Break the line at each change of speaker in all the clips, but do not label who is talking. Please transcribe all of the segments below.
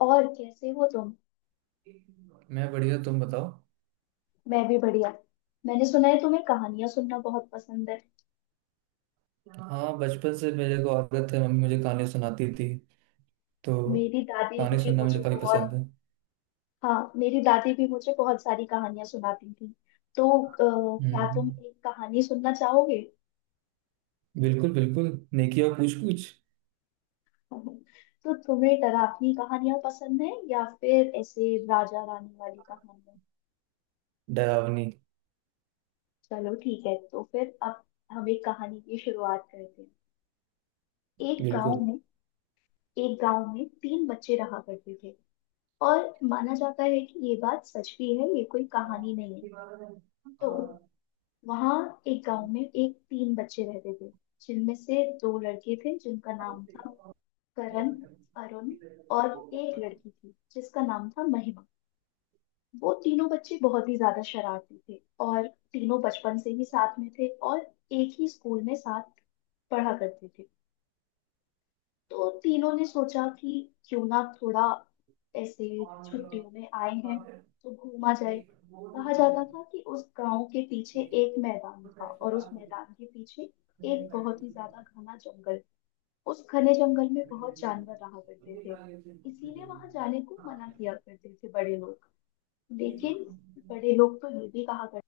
और कैसे हो तुम।
मैं बढ़िया, तुम बताओ।
मैं भी बढ़िया। मैंने सुना है तुम्हें कहानियां सुनना बहुत पसंद है।
हाँ, बचपन से मेरे को आदत है, मम्मी मुझे कहानी सुनाती थी। तो
मेरी दादी
कहानी
भी
सुनना मुझे
मुझे
काफी
बहुत।
पसंद है।
हाँ, मेरी दादी भी मुझे बहुत सारी कहानियां सुनाती थी। तो क्या
हम्म।
तुम एक कहानी सुनना चाहोगे?
बिल्कुल बिल्कुल। नेकी और पूछ पूछ।
तो तुम्हें डरावनी कहानियां पसंद है या फिर ऐसे राजा रानी वाली कहानियां?
डरावनी।
चलो ठीक है, तो फिर अब हम एक कहानी की शुरुआत करते हैं। एक गांव
बिल्कुल।
में, एक गांव में तीन बच्चे रहा करते थे। और माना जाता है कि ये बात सच भी है, ये कोई कहानी नहीं है। तो वहाँ एक गांव में एक तीन बच्चे रहते थे, जिनमें से दो लड़के थे जिनका नाम था करण, अरुण, और एक लड़की थी जिसका नाम था महिमा। वो तीनों बच्चे बहुत ही ज्यादा शरारती थे, और तीनों बचपन से ही साथ में थे, और एक ही स्कूल में साथ पढ़ा करते थे। तो तीनों ने सोचा कि क्यों ना थोड़ा, ऐसे छुट्टियों में आए हैं तो घूमा जाए। कहा जाता था कि उस गांव के पीछे एक मैदान था और उस मैदान के पीछे एक बहुत ही ज्यादा घना जंगल। उस घने जंगल में बहुत जानवर रहा करते थे, इसीलिए वहां जाने को मना किया करते थे बड़े लोग। लेकिन बड़े लोग तो ये भी कहा करते,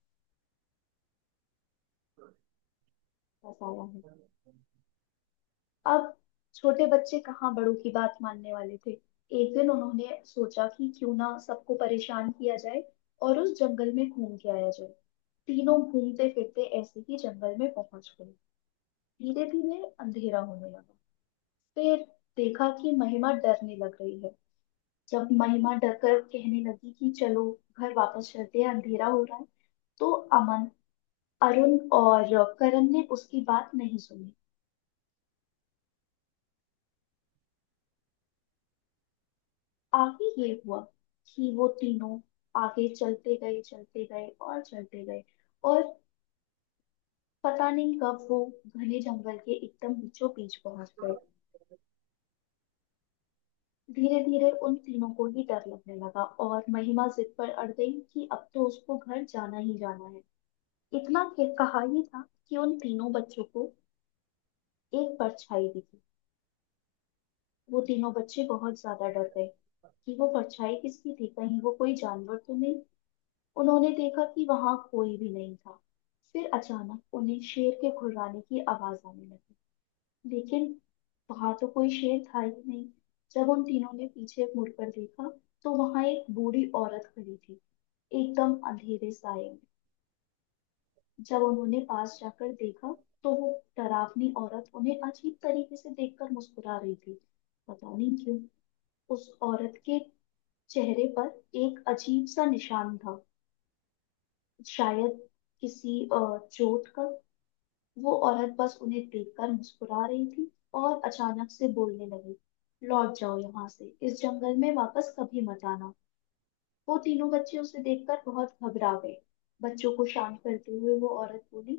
बस आया है अब। छोटे बच्चे कहाँ बड़ों की बात मानने वाले थे। एक दिन उन्होंने सोचा कि क्यों ना सबको परेशान किया जाए और उस जंगल में घूम के आया जाए। तीनों घूमते फिरते ऐसे ही जंगल में पहुंच गए। धीरे धीरे अंधेरा होने लगा। फिर देखा कि महिमा डरने लग रही है। जब महिमा डरकर कहने लगी कि चलो घर वापस चलते हैं, अंधेरा हो रहा है, तो अमन, अरुण और करण ने उसकी बात नहीं सुनी। आगे ये हुआ कि वो तीनों आगे चलते गए, चलते गए और चलते गए, और पता नहीं कब वो घने जंगल के एकदम बीचों बीच पहुंच गए। धीरे धीरे उन तीनों को ही डर लगने लगा और महिमा जिद पर अड़ गई कि अब तो उसको घर जाना ही जाना है। इतना कहा ही था कि उन तीनों बच्चों को एक परछाई दिखी। वो तीनों बच्चे बहुत ज्यादा डर गए कि वो परछाई किसकी थी, कहीं वो कोई जानवर तो नहीं। उन्होंने देखा कि वहां कोई भी नहीं था। फिर अचानक उन्हें शेर के घुर्राने की आवाज आने लगी, लेकिन वहां तो कोई शेर था ही नहीं। जब उन तीनों ने पीछे मुड़कर देखा, तो वहां एक बूढ़ी औरत खड़ी थी, एकदम अंधेरे साए में। जब उन्होंने पास जाकर देखा, तो वो डरावनी औरत उन्हें अजीब तरीके से देखकर मुस्कुरा रही थी। पता नहीं क्यों, उस औरत के चेहरे पर एक अजीब सा निशान था, शायद किसी चोट का। वो औरत बस उन्हें देखकर मुस्कुरा रही थी, और अचानक से बोलने लगी, लौट जाओ यहाँ से, इस जंगल में वापस कभी मत आना। वो तीनों बच्चे उसे देखकर बहुत घबरा गए। बच्चों को शांत करते हुए वो औरत बोली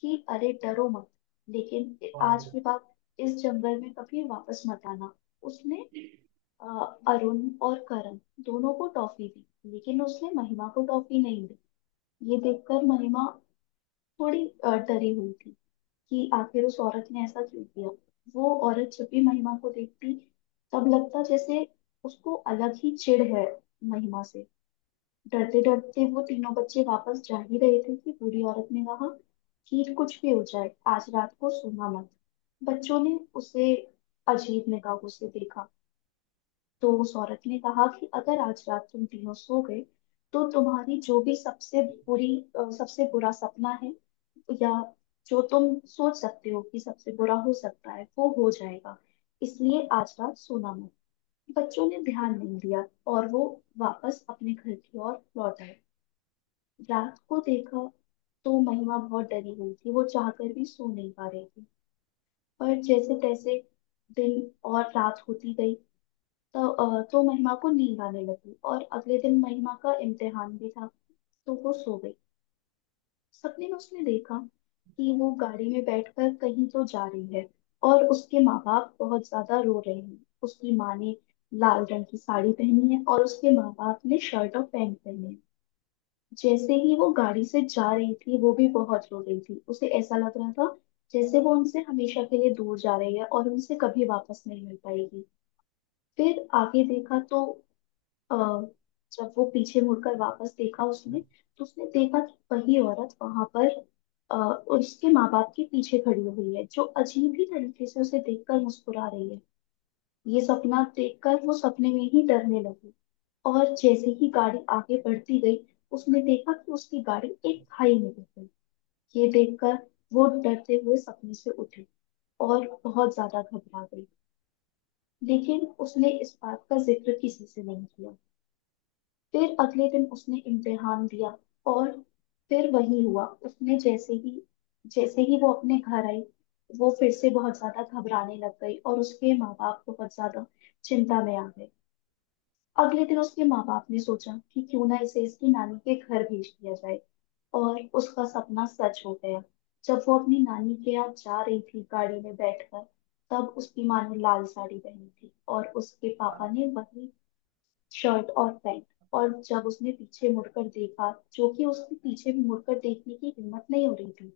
कि अरे डरो मत, लेकिन आज के बाद इस जंगल में कभी वापस मत आना। उसने अ, अरुण और करण दोनों को टॉफी दी, लेकिन उसने महिमा को टॉफी नहीं दी। ये देखकर महिमा थोड़ी डरी हुई थी कि आखिर उस औरत ने ऐसा क्यों किया। वो औरत जब भी महिमा को देखती, तब लगता जैसे उसको अलग ही चिढ़ है महिमा से। डरते डरते वो तीनों बच्चे वापस जा ही रहे थे कि बूढ़ी औरत ने कहा कि कुछ भी हो जाए, आज रात को सोना मत। बच्चों ने उसे अजीब निगाहों से देखा, तो उस औरत ने कहा कि अगर आज रात तुम तीनों सो गए, तो तुम्हारी जो भी सबसे बुरी, सबसे बुरा सपना है, या जो तुम सोच सकते हो कि सबसे बुरा हो सकता है, वो हो जाएगा। इसलिए आज रात सोना मत। बच्चों ने ध्यान नहीं दिया, और वो वापस अपने घर की ओर लौट आए। रात को देखा तो महिमा बहुत डरी हुई थी, वो चाहकर भी सो नहीं पा रही थी। पर जैसे तैसे दिन और रात होती गई, तो महिमा को नींद आने लगी, और अगले दिन महिमा का इम्तिहान भी था, तो वो सो गई। सपने में उसने देखा कि वो गाड़ी में बैठकर कहीं तो जा रही है, और उसके माँ बाप बहुत ज्यादा रो रहे हैं। उसकी माँ ने लाल रंग की साड़ी पहनी है और उसके माँ बाप ने शर्ट और पैंट पहने हैं। जैसे ही वो गाड़ी से जा रही थी, वो भी बहुत रो रही थी। उसे ऐसा लग रहा था जैसे वो उनसे हमेशा के लिए दूर जा रही है और उनसे कभी वापस नहीं मिल पाएगी। फिर आगे देखा तो अ, जब वो पीछे मुड़कर वापस देखा उसने, तो उसने देखा कि वही औरत वहां पर, अ, उसके माँ बाप के पीछे खड़ी हुई है, जो अजीब ही तरीके से उसे देखकर मुस्कुरा रही है। ये सपना देखकर वो सपने में ही डरने लगी। और जैसे ही गाड़ी आगे बढ़ती गई, उसने देखा कि उसकी गाड़ी एक खाई में गिर गई। ये देखकर वो डरते हुए सपने से उठी और बहुत ज्यादा घबरा गई। लेकिन उसने इस बात का जिक्र किसी से नहीं किया। फिर अगले दिन उसने इम्तिहान दिया, और फिर वही हुआ। उसने जैसे ही वो अपने घर आई, वो फिर से बहुत ज्यादा घबराने लग गई और उसके माँ बाप बहुत ज्यादा चिंता में आ गए। अगले दिन उसके माँ बाप ने सोचा कि क्यों ना इसे इसकी नानी के घर भेज दिया जाए, और उसका सपना सच हो गया। जब वो अपनी नानी के यहाँ जा रही थी गाड़ी में बैठकर, तब उसकी माँ ने लाल साड़ी पहनी थी और उसके पापा ने वही शर्ट और पैंट। और जब उसने पीछे मुड़कर देखा, जो कि उसने पीछे भी मुड़कर देखने की हिम्मत नहीं हो रही थी,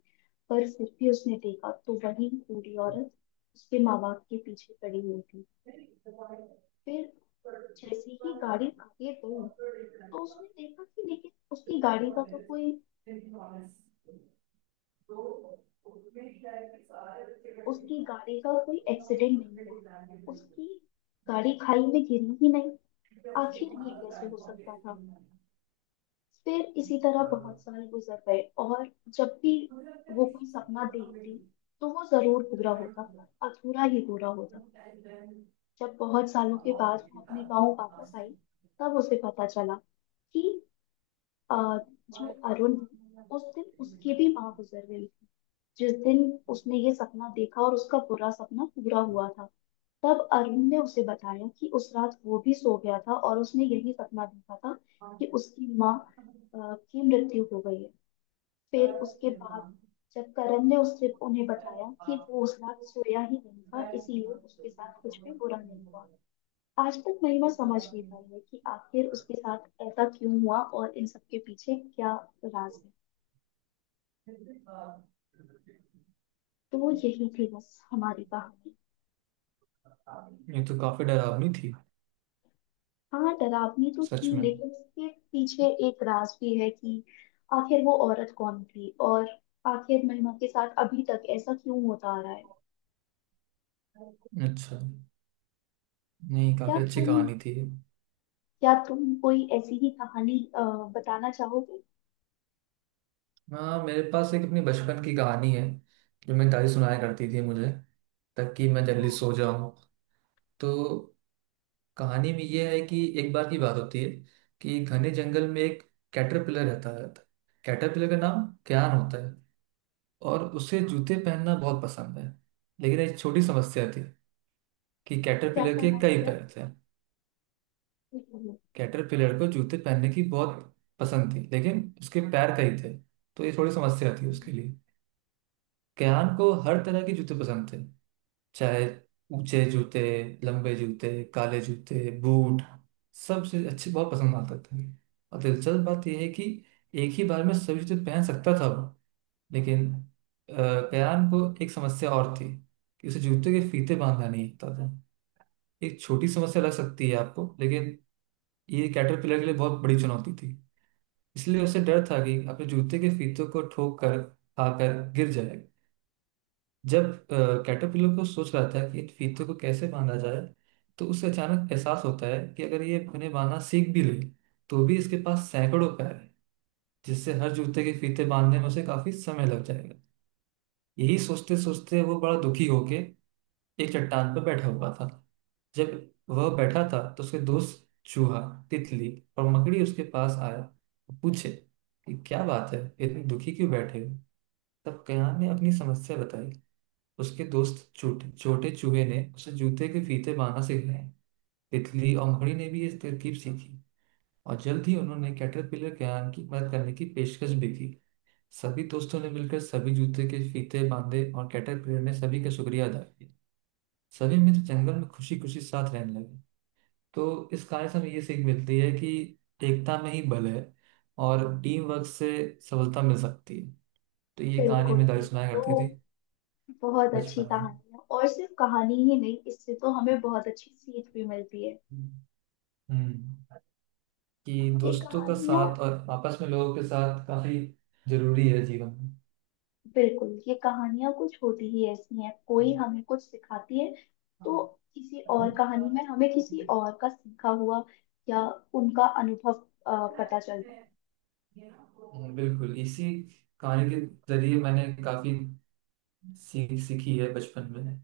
पर फिर भी उसने देखा तो वही बूढ़ी औरत उसके माँ बाप के पीछे खड़ी हुई थी। फिर जैसे ही गाड़ी आगे गई, तो उसने देखा कि लेकिन उसकी गाड़ी का तो कोई, उसकी गाड़ी का कोई एक्सीडेंट नहीं हुआ। उसकी गाड़ी खाई में गिरी ही नहीं। आखिर ये कैसे हो सकता था? फिर इसी तरह बहुत साल गुजर गए, और जब भी वो कोई सपना देखती, तो वो जरूर पूरा होता, पर अधूरा ही पूरा होता। जब बहुत सालों के बाद वो अपने गांव वापस आई, तब उसे पता चला कि अ, जो अरुण है, उस दिन उसकी भी माँ गुजर गई थी, जिस दिन उसने ये सपना देखा और उसका बुरा सपना पूरा हुआ था। तब अरुण ने उसे बताया कि उस रात वो भी सो गया था और उसने यही सपना देखा था कि उसकी माँ की मृत्यु हो गई है। फिर उसके बाद जब करण ने उससे उन्हें बताया कि वो उस रात सोया ही नहीं था, इसीलिए उसके साथ कुछ भी बुरा नहीं हुआ। आज तक नहीं मैं समझ नहीं पाई है कि आखिर उसके साथ ऐसा क्यों हुआ और इन सबके पीछे क्या राज है। तो वो यही थी बस हमारी कहानी।
ये तो काफी डरावनी थी।
हाँ, डरावनी तो
सच
थी,
में।
लेकिन उसके पीछे एक राज भी है कि आखिर वो औरत कौन थी, और आखिर महिमा के साथ अभी तक ऐसा क्यों होता आ रहा है।
अच्छा। नहीं,
क्या
काफी अच्छी
तुम
कहानी थी ये।
क्या तुम कोई ऐसी ही कहानी बताना चाहोगे?
हाँ, मेरे पास एक अपनी बचपन की कहानी है, जो मेरी दादी सुनाया करती थी मुझे, ताकि मैं जल्दी
हाँ।
सो जाऊं। तो कहानी में यह है कि एक बार की बात होती है कि घने जंगल में एक कैटरपिलर रहता रहता है। कैटरपिलर का नाम क्यान होता है और उसे जूते पहनना बहुत पसंद है। लेकिन एक छोटी समस्या थी कि
क्या
कैटरपिलर के
समझ
कई
क्या
पैर थे। कैटरपिलर को जूते पहनने की बहुत पसंद थी, लेकिन उसके पैर कई थे। तो ये थोड़ी समस्या थी उसके लिए। कैन को हर तरह के जूते पसंद थे, चाहे ऊंचे जूते, लंबे जूते, काले जूते, बूट, सबसे अच्छे बहुत पसंद आता था। और दिलचस्प बात यह है कि एक ही बार में सभी जूते पहन सकता था वो। लेकिन कयान को एक समस्या और थी कि उसे जूते के फीते बांधना नहीं आता था। एक छोटी समस्या लग सकती है आपको, लेकिन ये कैटरपिलर के लिए बहुत बड़ी चुनौती थी। इसलिए उसे डर था कि अपने जूते के फीतों को ठोक कर खाकर गिर जाएगा। जब कैटरपिलर को सोच रहा था कि इन फीतों को कैसे बांधा जाए, तो उसे अचानक एहसास होता है कि अगर ये उन्हें बांधना सीख भी ले, तो भी इसके पास सैकड़ों पैर हैं, जिससे हर जूते के फीते बांधने में उसे काफी समय लग जाएगा। यही सोचते सोचते वो बड़ा दुखी होके एक चट्टान पर बैठा हुआ था। जब वह बैठा था तो उसके दोस्त चूहा, तितली और मकड़ी उसके पास आया और पूछे कि क्या बात है, इतने दुखी क्यों बैठे हो। तब कयान ने अपनी समस्या बताई। उसके दोस्त छोटे छोटे चूहे ने उसे जूते के फीते बांधना सिखाए। तितली और मकड़ी ने भी ये तरकीब सीखी और जल्द ही उन्होंने कैटरपिलर क्रेन की मदद करने की पेशकश भी की। सभी दोस्तों ने मिलकर सभी जूते के फीते बांधे और कैटरपिलर ने सभी का शुक्रिया अदा किया। सभी मित्र जंगल में खुशी खुशी साथ रहने लगे। तो इस कहानी से हमें ये सीख मिलती है कि एकता में ही बल है और टीम वर्क से सफलता मिल सकती है। तो ये कहानी
बिल्कुल
मैं दादी
ठीक।
सुनाया
तो
करती थी
बहुत अच्छी
बचपन में।
कहानी है, और सिर्फ कहानी ही नहीं, इससे तो हमें बहुत अच्छी सीख भी मिलती है।
हम्म। कि
ये
दोस्तों का
कहानियाँ,
साथ और आपस में लोगों के साथ काफी जरूरी है जीवन में।
बिल्कुल, ये कहानियाँ कुछ होती ही ऐसी हैं, कोई हमें कुछ सिखाती है। तो किसी और
हम्म,
कहानी में हमें किसी और का सीखा हुआ, या उनका अनुभव पता चलता है।
बिल्कुल। इसी कहानी के जरिए मैंने काफी सीख सीखी है बचपन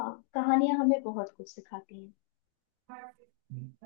हाँ, कहानियाँ हमें बहुत कुछ सिखाती हैं।
में।